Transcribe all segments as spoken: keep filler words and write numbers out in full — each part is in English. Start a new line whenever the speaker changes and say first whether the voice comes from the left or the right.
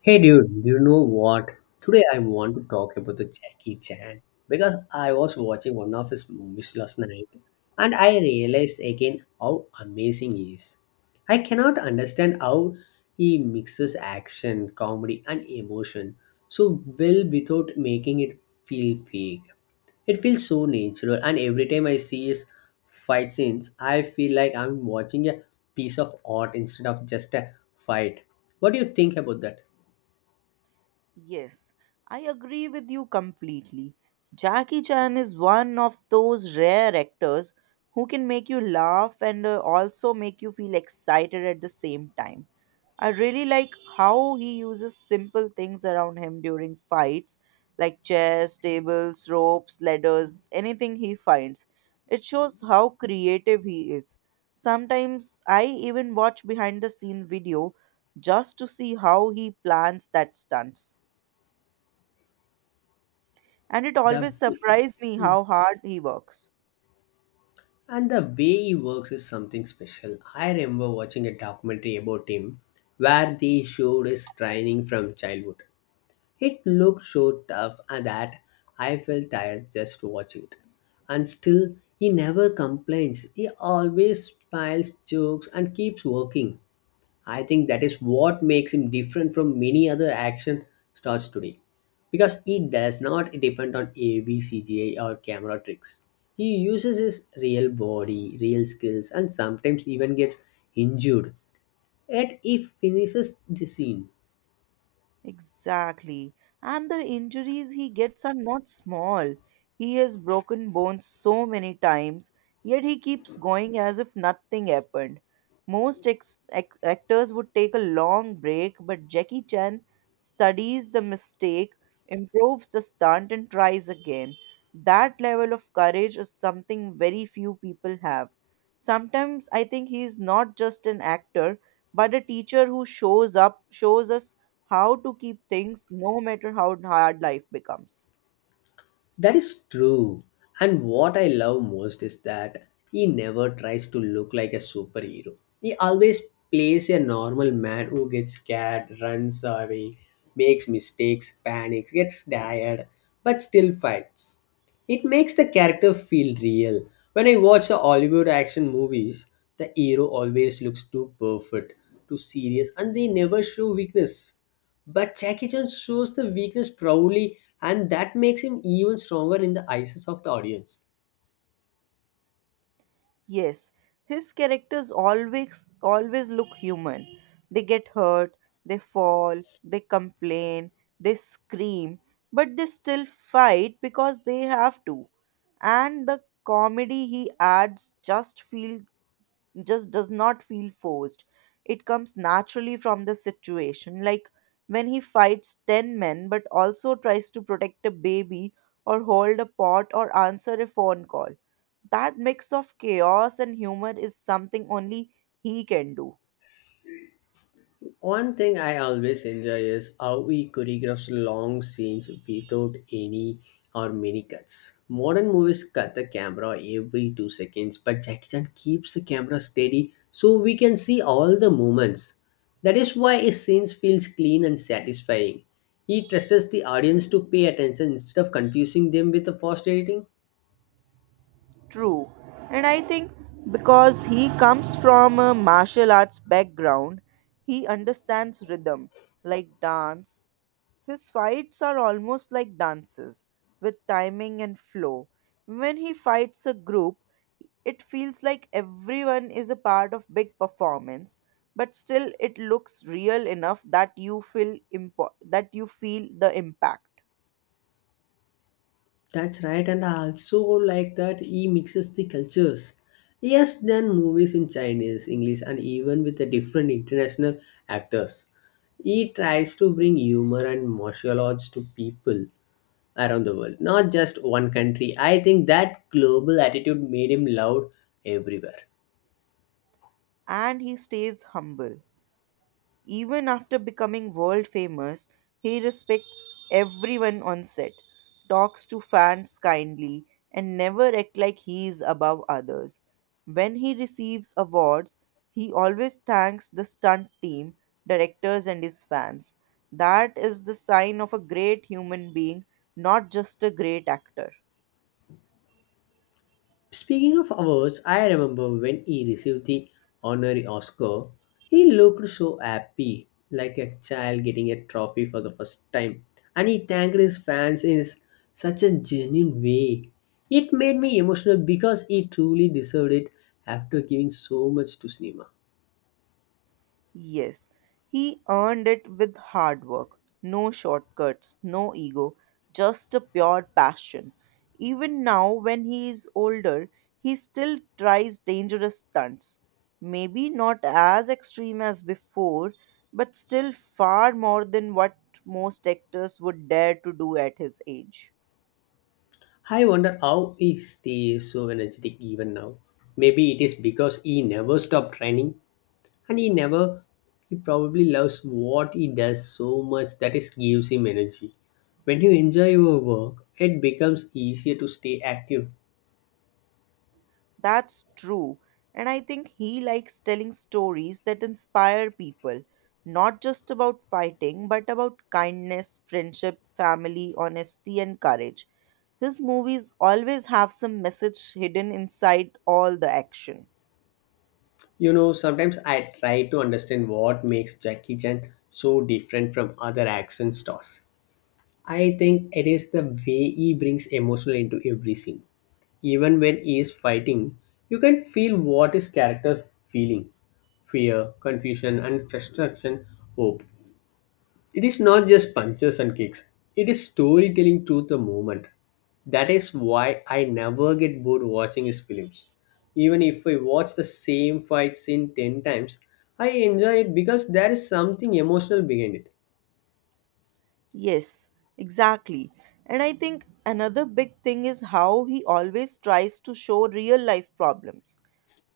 left: Hey dude, do you know what? Today I want to talk about the Jackie Chan because I was watching one of his movies last night and I realized again how amazing he is. I cannot understand how he mixes action, comedy and emotion so well without making it feel fake. It feels so natural and every time I see his fight scenes, I feel like I'm watching a piece of art instead of just a fight. What do you think about that?
right: Yes, I agree with you completely. Jackie Chan is one of those rare actors who can make you laugh and uh, also make you feel excited at the same time. I really like how he uses simple things around him during fights, like chairs, tables, ropes, ladders, anything he finds. It shows how creative he is. Sometimes I even watch behind the scenes video just to see how he plans that stunts. And it
left: The
right: always
left: way-
right: surprised me
left: Mm.
right: how hard he works.
left: and the way he works is something special. I remember watching a documentary about him where they showed his training from childhood. It looked so tough and that I felt tired just watching it. And still he never complains. He always smiles, jokes and keeps working. I think that is what makes him different from many other action stars today because he does not depend on A V, or camera tricks. He uses his real body, real skills, and sometimes even gets injured. Yet he finishes the scene.
right: Exactly. And the injuries he gets are not small. He has broken bones so many times, yet he keeps going as if nothing happened. Most ex- ac- actors would take a long break, but Jackie Chan studies the mistake, improves the stunt, and tries again. That level of courage is something very few people have. Sometimes I think he is not just an actor, but a teacher who shows up, shows us how to keep things no matter how hard life becomes.
left: That is true. And what I love most is that he never tries to look like a superhero. He always plays a normal man who gets scared, runs away, makes mistakes, panics, gets tired, but still fights. It makes the character feel real. When I watch the Hollywood action movies, the hero always looks too perfect, too serious, and they never show weakness. But Jackie Chan shows the weakness proudly, and that makes him even stronger in the eyes of the audience.
right: Yes, his characters always always look human. They get hurt, they fall, they complain, they scream, but they still fight because they have to. And the comedy he adds just feel just does not feel forced. It comes naturally from the situation, like when he fights ten men but also tries to protect a baby or hold a pot or answer a phone call. That mix of chaos and humor is something only he can do.
left: One thing I always enjoy is how he choreographs long scenes without any or many cuts. Modern movies cut the camera every two seconds, but Jackie Chan keeps the camera steady so we can see all the movements. That is why his scenes feels clean and satisfying. He trusts the audience to pay attention instead of confusing them with the fast editing.
right: True. And I think because he comes from a martial arts background, he understands rhythm like dance. His fights are almost like dances with timing and flow. When he fights a group, it feels like everyone is a part of big performance, but still it looks real enough that you feel impo- that you feel the impact.
left: That's right, and I also like that he mixes the cultures. He has done movies in Chinese, English, and even with the different international actors. He tries to bring humor and martial arts to people around the world, not just one country. I think that global attitude made him loved everywhere.
right: And he stays humble. Even after becoming world famous, he respects everyone on set, talks to fans kindly, and never act like he is above others. When he receives awards, he always thanks the stunt team, directors, and his fans. That is the sign of a great human being, not just a great actor.
left: Speaking of awards, I remember when he received the honorary Oscar, he looked so happy, like a child getting a trophy for the first time. And he thanked his fans in s- such a genuine way. It made me emotional because he truly deserved it after giving so much to cinema.
right: Yes, he earned it with hard work, no shortcuts, no ego, just a pure passion. Even now, when he is older, he still tries dangerous stunts. Maybe not as extreme as before, but still far more than what most actors would dare to do at his age.
left: I wonder how he stays so energetic even now. Maybe it is because he never stopped training, and he never he probably loves what he does so much that it gives him energy. When you enjoy your work, it becomes easier to stay active.
right: That's true. And I think he likes telling stories that inspire people, not just about fighting, but about kindness, friendship, family, honesty, and courage. His movies always have some message hidden inside all the action.
left: You know sometimes I try to understand what makes Jackie Chan so different from other action stars. I think it is the way he brings emotional into every scene. Even when he is fighting, you can feel what his character feeling: fear, confusion and frustration, hope. It is not just punches and kicks, it is storytelling through the movement. That is why I never get bored watching his films. Even if I watch the same fight scene ten times, I enjoy it because there is something emotional behind it.
right: Yes, exactly. And I think another big thing is how he always tries to show real life problems.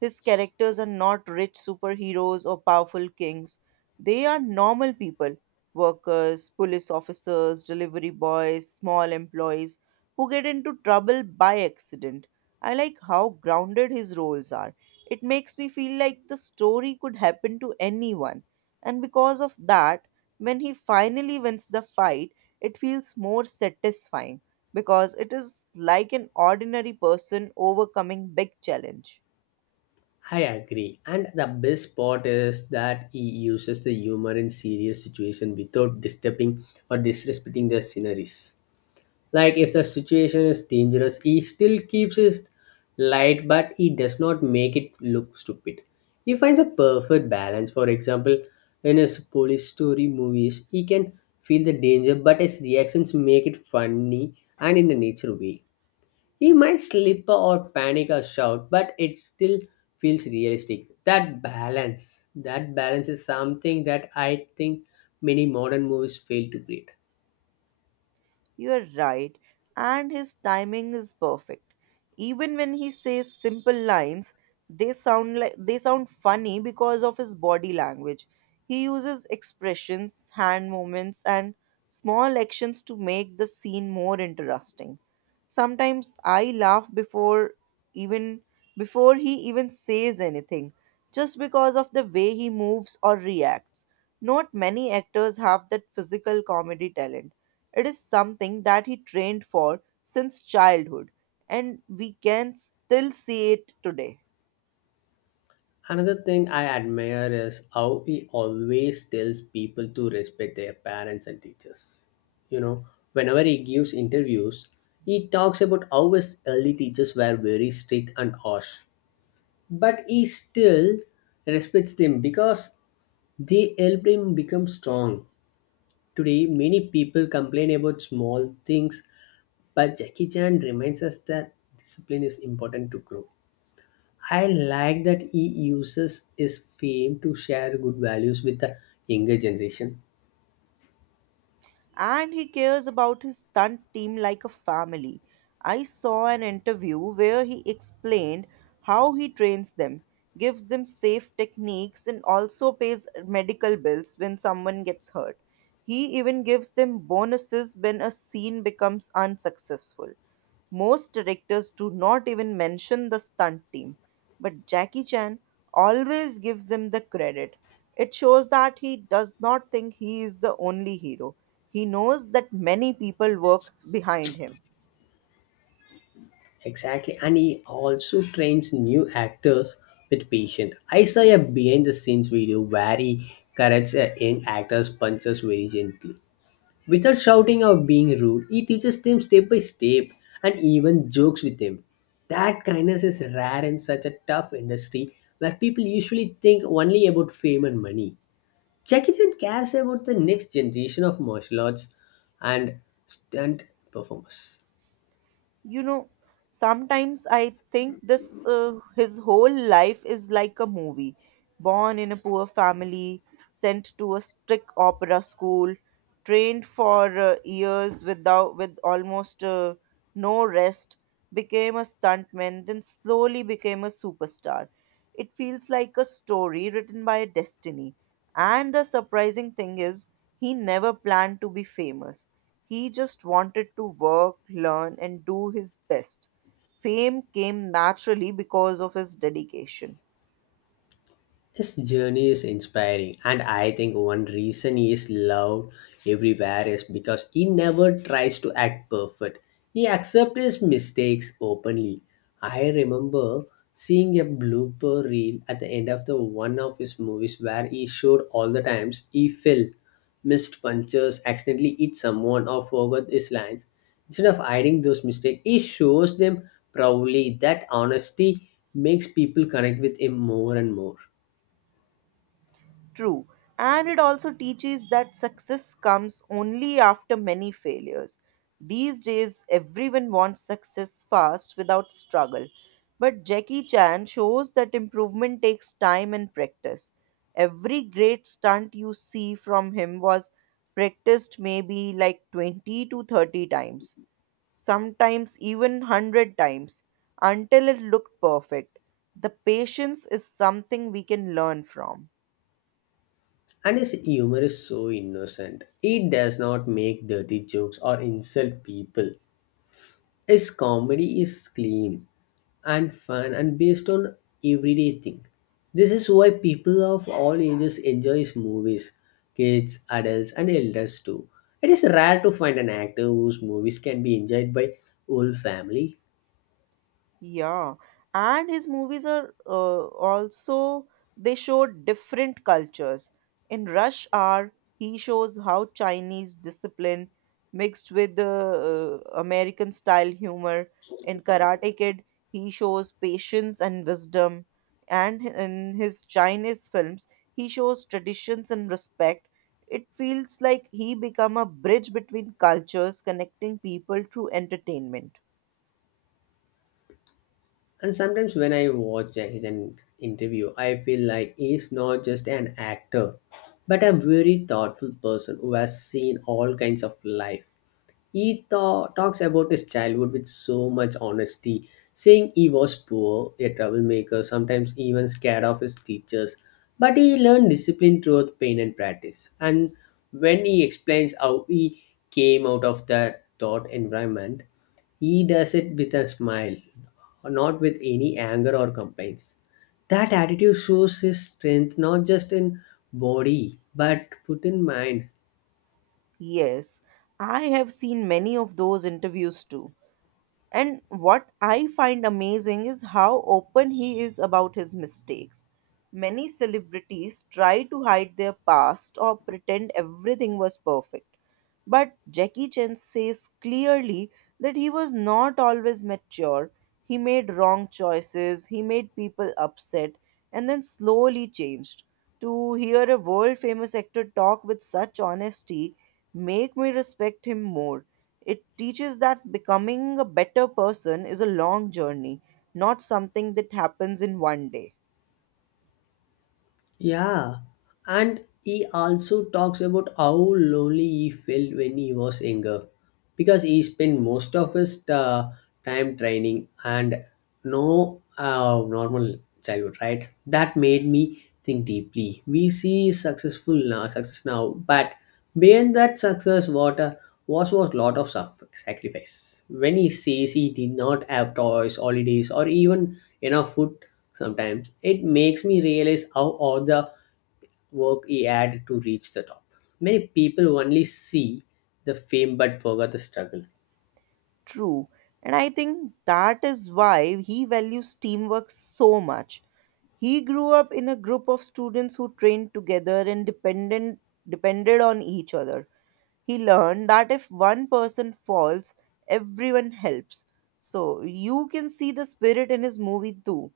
right: His characters are not rich superheroes or powerful kings. They are normal people, workers, police officers, delivery boys, small employees who get into trouble by accident. I like how grounded his roles are. It makes me feel like the story could happen to anyone. And because of that, when he finally wins the fight, it feels more satisfying because it is like an ordinary person overcoming big challenge.
left: I agree. And the best part is that he uses the humor in serious situations without disturbing or disrespecting the sceneries. Like if the situation is dangerous, he still keeps his light but he does not make it look stupid. He finds a perfect balance. For example, in his police story movies he can feel the danger but his reactions make it funny and in a natural way. He might slip or panic or shout but it still feels realistic. That balance that balance is something that I think many modern movies fail to create.
right: You're right, and his timing is perfect. Even when he says simple lines, they sound like they sound funny because of his body language. He uses expressions, hand movements, and small actions to make the scene more interesting. Sometimes I laugh before even before he even says anything, just because of the way he moves or reacts. Not many actors have that physical comedy talent. It is something that he trained for since childhood, and we can still see it today.
left: Another thing I admire is how he always tells people to respect their parents and teachers. You know, whenever he gives interviews, he talks about how his early teachers were very strict and harsh, but he still respects them because they helped him become strong. Today, many people complain about small things, but Jackie Chan reminds us that discipline is important to grow. I like that he uses his fame to share good values with the younger generation.
right: And he cares about his stunt team like a family. I saw an interview where he explained how he trains them, gives them safe techniques, and also pays medical bills when someone gets hurt. He even gives them bonuses when a scene becomes unsuccessful. Most directors do not even mention the stunt team, but Jackie Chan always gives them the credit. It shows that he does not think he is the only hero. He knows that many people work behind him.
left: Exactly. And he also trains new actors with patience. I saw a behind the scenes video where he corrects a young actor's punches very gently. Without shouting or being rude, he teaches them step by step and even jokes with them. That kindness is rare in such a tough industry where people usually think only about fame and money. Jackie Chan cares about the next generation of martial arts and stunt performers.
right: You know, sometimes I think this uh, his whole life is like a movie. Born in a poor family, sent to a strict opera school, trained for uh, years without with almost uh, no rest, became a stuntman, then slowly became a superstar. It feels like a story written by destiny. And the surprising thing is, he never planned to be famous. He just wanted to work, learn, and do his best. Fame came naturally because of his dedication.
left: His journey is inspiring, and I think one reason he is loved everywhere is because he never tries to act perfect. He accepts his mistakes openly. I remember seeing a blooper reel at the end of the one of his movies where he showed all the times he fell, missed punches, accidentally hit someone, or forgot his lines. Instead of hiding those mistakes, he shows them proudly. That honesty makes people connect with him more and more.
right: True. And it also teaches that success comes only after many failures. These days, everyone wants success fast without struggle. But Jackie Chan shows that improvement takes time and practice. Every great stunt you see from him was practiced maybe like twenty to thirty times, sometimes even one hundred times, until it looked perfect. The patience is something we can learn from.
left: And his humor is so innocent. It does not make dirty jokes or insult people. His comedy is clean and fun and based on everyday thing. This is why people of all ages enjoy his movies. Kids, adults and elders too. It is rare to find an actor whose movies can be enjoyed by whole family.
right: Yeah, and his movies are uh, also, they show different cultures. In Rush Hour, he shows how Chinese discipline mixed with the uh, American style humor. In Karate Kid, he shows patience and wisdom. And in his Chinese films, he shows traditions and respect. It feels like he become a bridge between cultures, connecting people through entertainment.
left: And sometimes when I watch his interview, I feel like he's not just an actor, but a very thoughtful person who has seen all kinds of life. He tho- talks about his childhood with so much honesty, saying he was poor, a troublemaker, sometimes even scared of his teachers, but he learned discipline through pain and practice. And when he explains how he came out of that thought environment, he does it with a smile, not with any anger or complaints. That attitude shows his strength not just in body but put in mind.
right: Yes, I have seen many of those interviews too. And what I find amazing is how open he is about his mistakes. Many celebrities try to hide their past or pretend everything was perfect. But Jackie Chan says clearly that he was not always mature. He made wrong choices, he made people upset, and then slowly changed. To hear a world famous actor talk with such honesty make me respect him more. It teaches that becoming a better person is a long journey, not something that happens in one day.
left: Yeah, and he also talks about how lonely he felt when he was younger because he spent most of his uh, time training and no uh, normal childhood, right? That made me think deeply. We see successful now, success now, but beyond that success, what a was was lot of sac- sacrifice. When he says he did not have toys, holidays, or even enough food sometimes, it makes me realize how all the work he had to reach the top. Many people only see the fame but forget the struggle.
right: True. And I think that is why he values teamwork so much. He grew up in a group of students who trained together and dependent, depended on each other. He learned that if one person falls, everyone helps. So you can see the spirit in his movie too.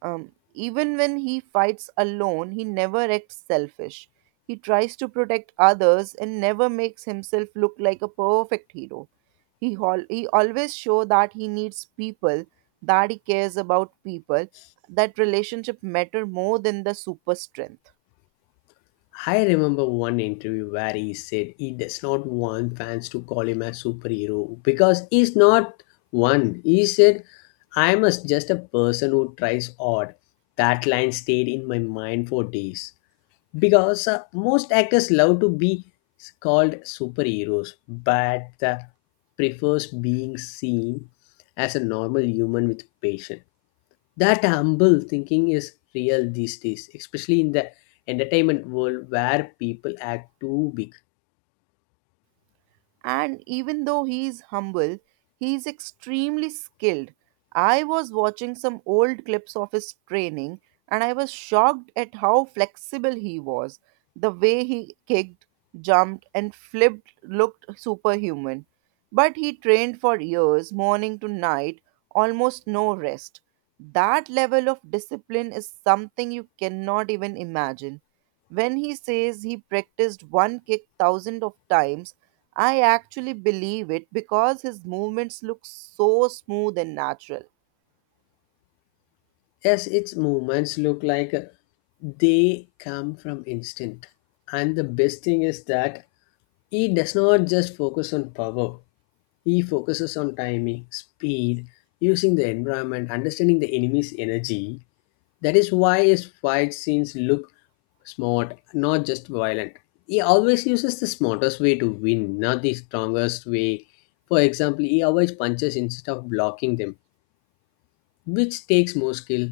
right: Um, even when he fights alone, he never acts selfish. He tries to protect others and never makes himself look like a perfect hero. He, hol- he always shows that he needs people, that he cares about people, that relationship matter more than the super strength.
left: I remember one interview where he said he does not want fans to call him a superhero because he's not one. He said, "I'm a, just a person who tries hard." That line stayed in my mind for days because uh, most actors love to be called superheroes, but uh, prefers being seen as a normal human with passion. That humble thinking is real these days, especially in the entertainment world where people act too big.
right: And even though he is humble, he is extremely skilled. I was watching some old clips of his training and I was shocked at how flexible he was. The way he kicked, jumped, and flipped looked superhuman. But he trained for years, morning to night, almost no rest. That level of discipline is something you cannot even imagine. When he says he practiced one kick thousands of times, I actually believe it because his movements look so smooth and natural.
left: Yes, its movements look like uh, they come from instinct. And the best thing is that he does not just focus on power. He focuses on timing, speed, using the environment, understanding the enemy's energy. That is why his fight scenes look smart, not just violent. He always uses the smartest way to win, not the strongest way. For example, he avoids punches instead of blocking them, which takes more skill.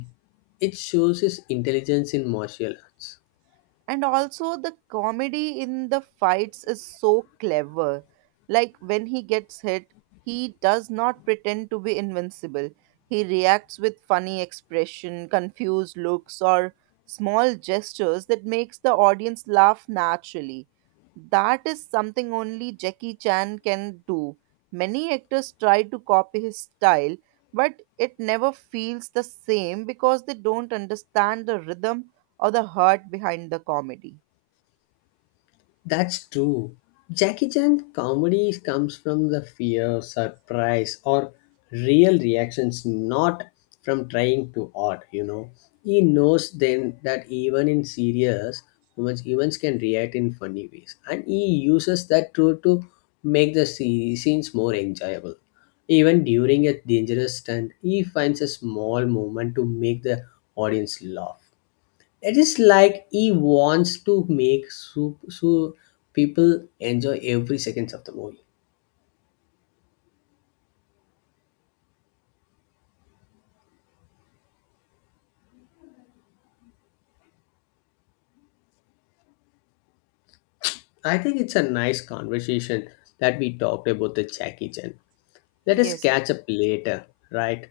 left: It shows his intelligence in martial arts.
right: And also the comedy in the fights is so clever, like when he gets hit, he does not pretend to be invincible. He reacts with funny expression, confused looks or small gestures that makes the audience laugh naturally. That is something only Jackie Chan can do. Many actors try to copy his style, but it never feels the same because they don't understand the rhythm or the heart behind the comedy.
left: That's true. Jackie Chan comedy comes from the fear, surprise, or real reactions, not from trying to odd, you know. He knows then that even in serious moments, humans can react in funny ways. And he uses that truth to make the se- scenes more enjoyable. Even during a dangerous stunt, he finds a small moment to make the audience laugh. It is like he wants to make so, so people enjoy every seconds of the movie. I think it's a nice conversation that we talked about the Jackie Chan. Let us
right: Yes,
left: catch up later, right?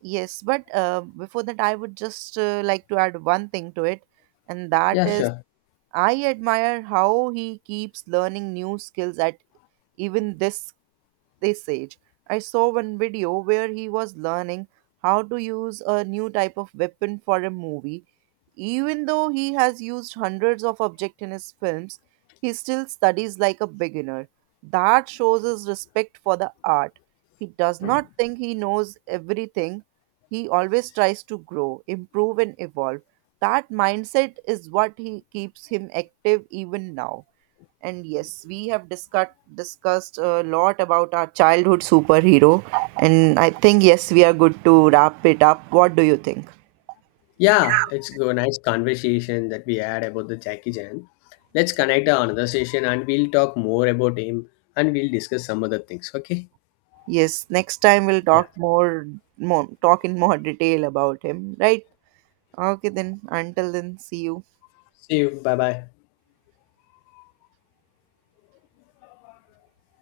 right: yes. But uh, before that, I would just uh, like to add one thing to it, and that
left: Yeah,
right: is,
left: sure.
right: I admire how he keeps learning new skills at even this they said. I saw one video where he was learning how to use a new type of weapon for a movie. Even though he has used hundreds of objects in his films, he still studies like a beginner. That shows his respect for the art. He does not think he knows everything. He always tries to grow, improve, and evolve. That mindset is what he keeps him active even now. And yes, we have discussed discussed a lot about our childhood superhero, and I think yes, we are good to wrap it up. What do you think?
left: Yeah, it's a nice conversation that we had about the Jackie Chan. Let's connect on another session and we'll talk more about him and we'll discuss some other things, okay?
right: Yes, next time we'll
left: Yeah.
right: talk more, more talk in more detail about him, right? Okay then. Until then, see you.
left: See you. Bye bye.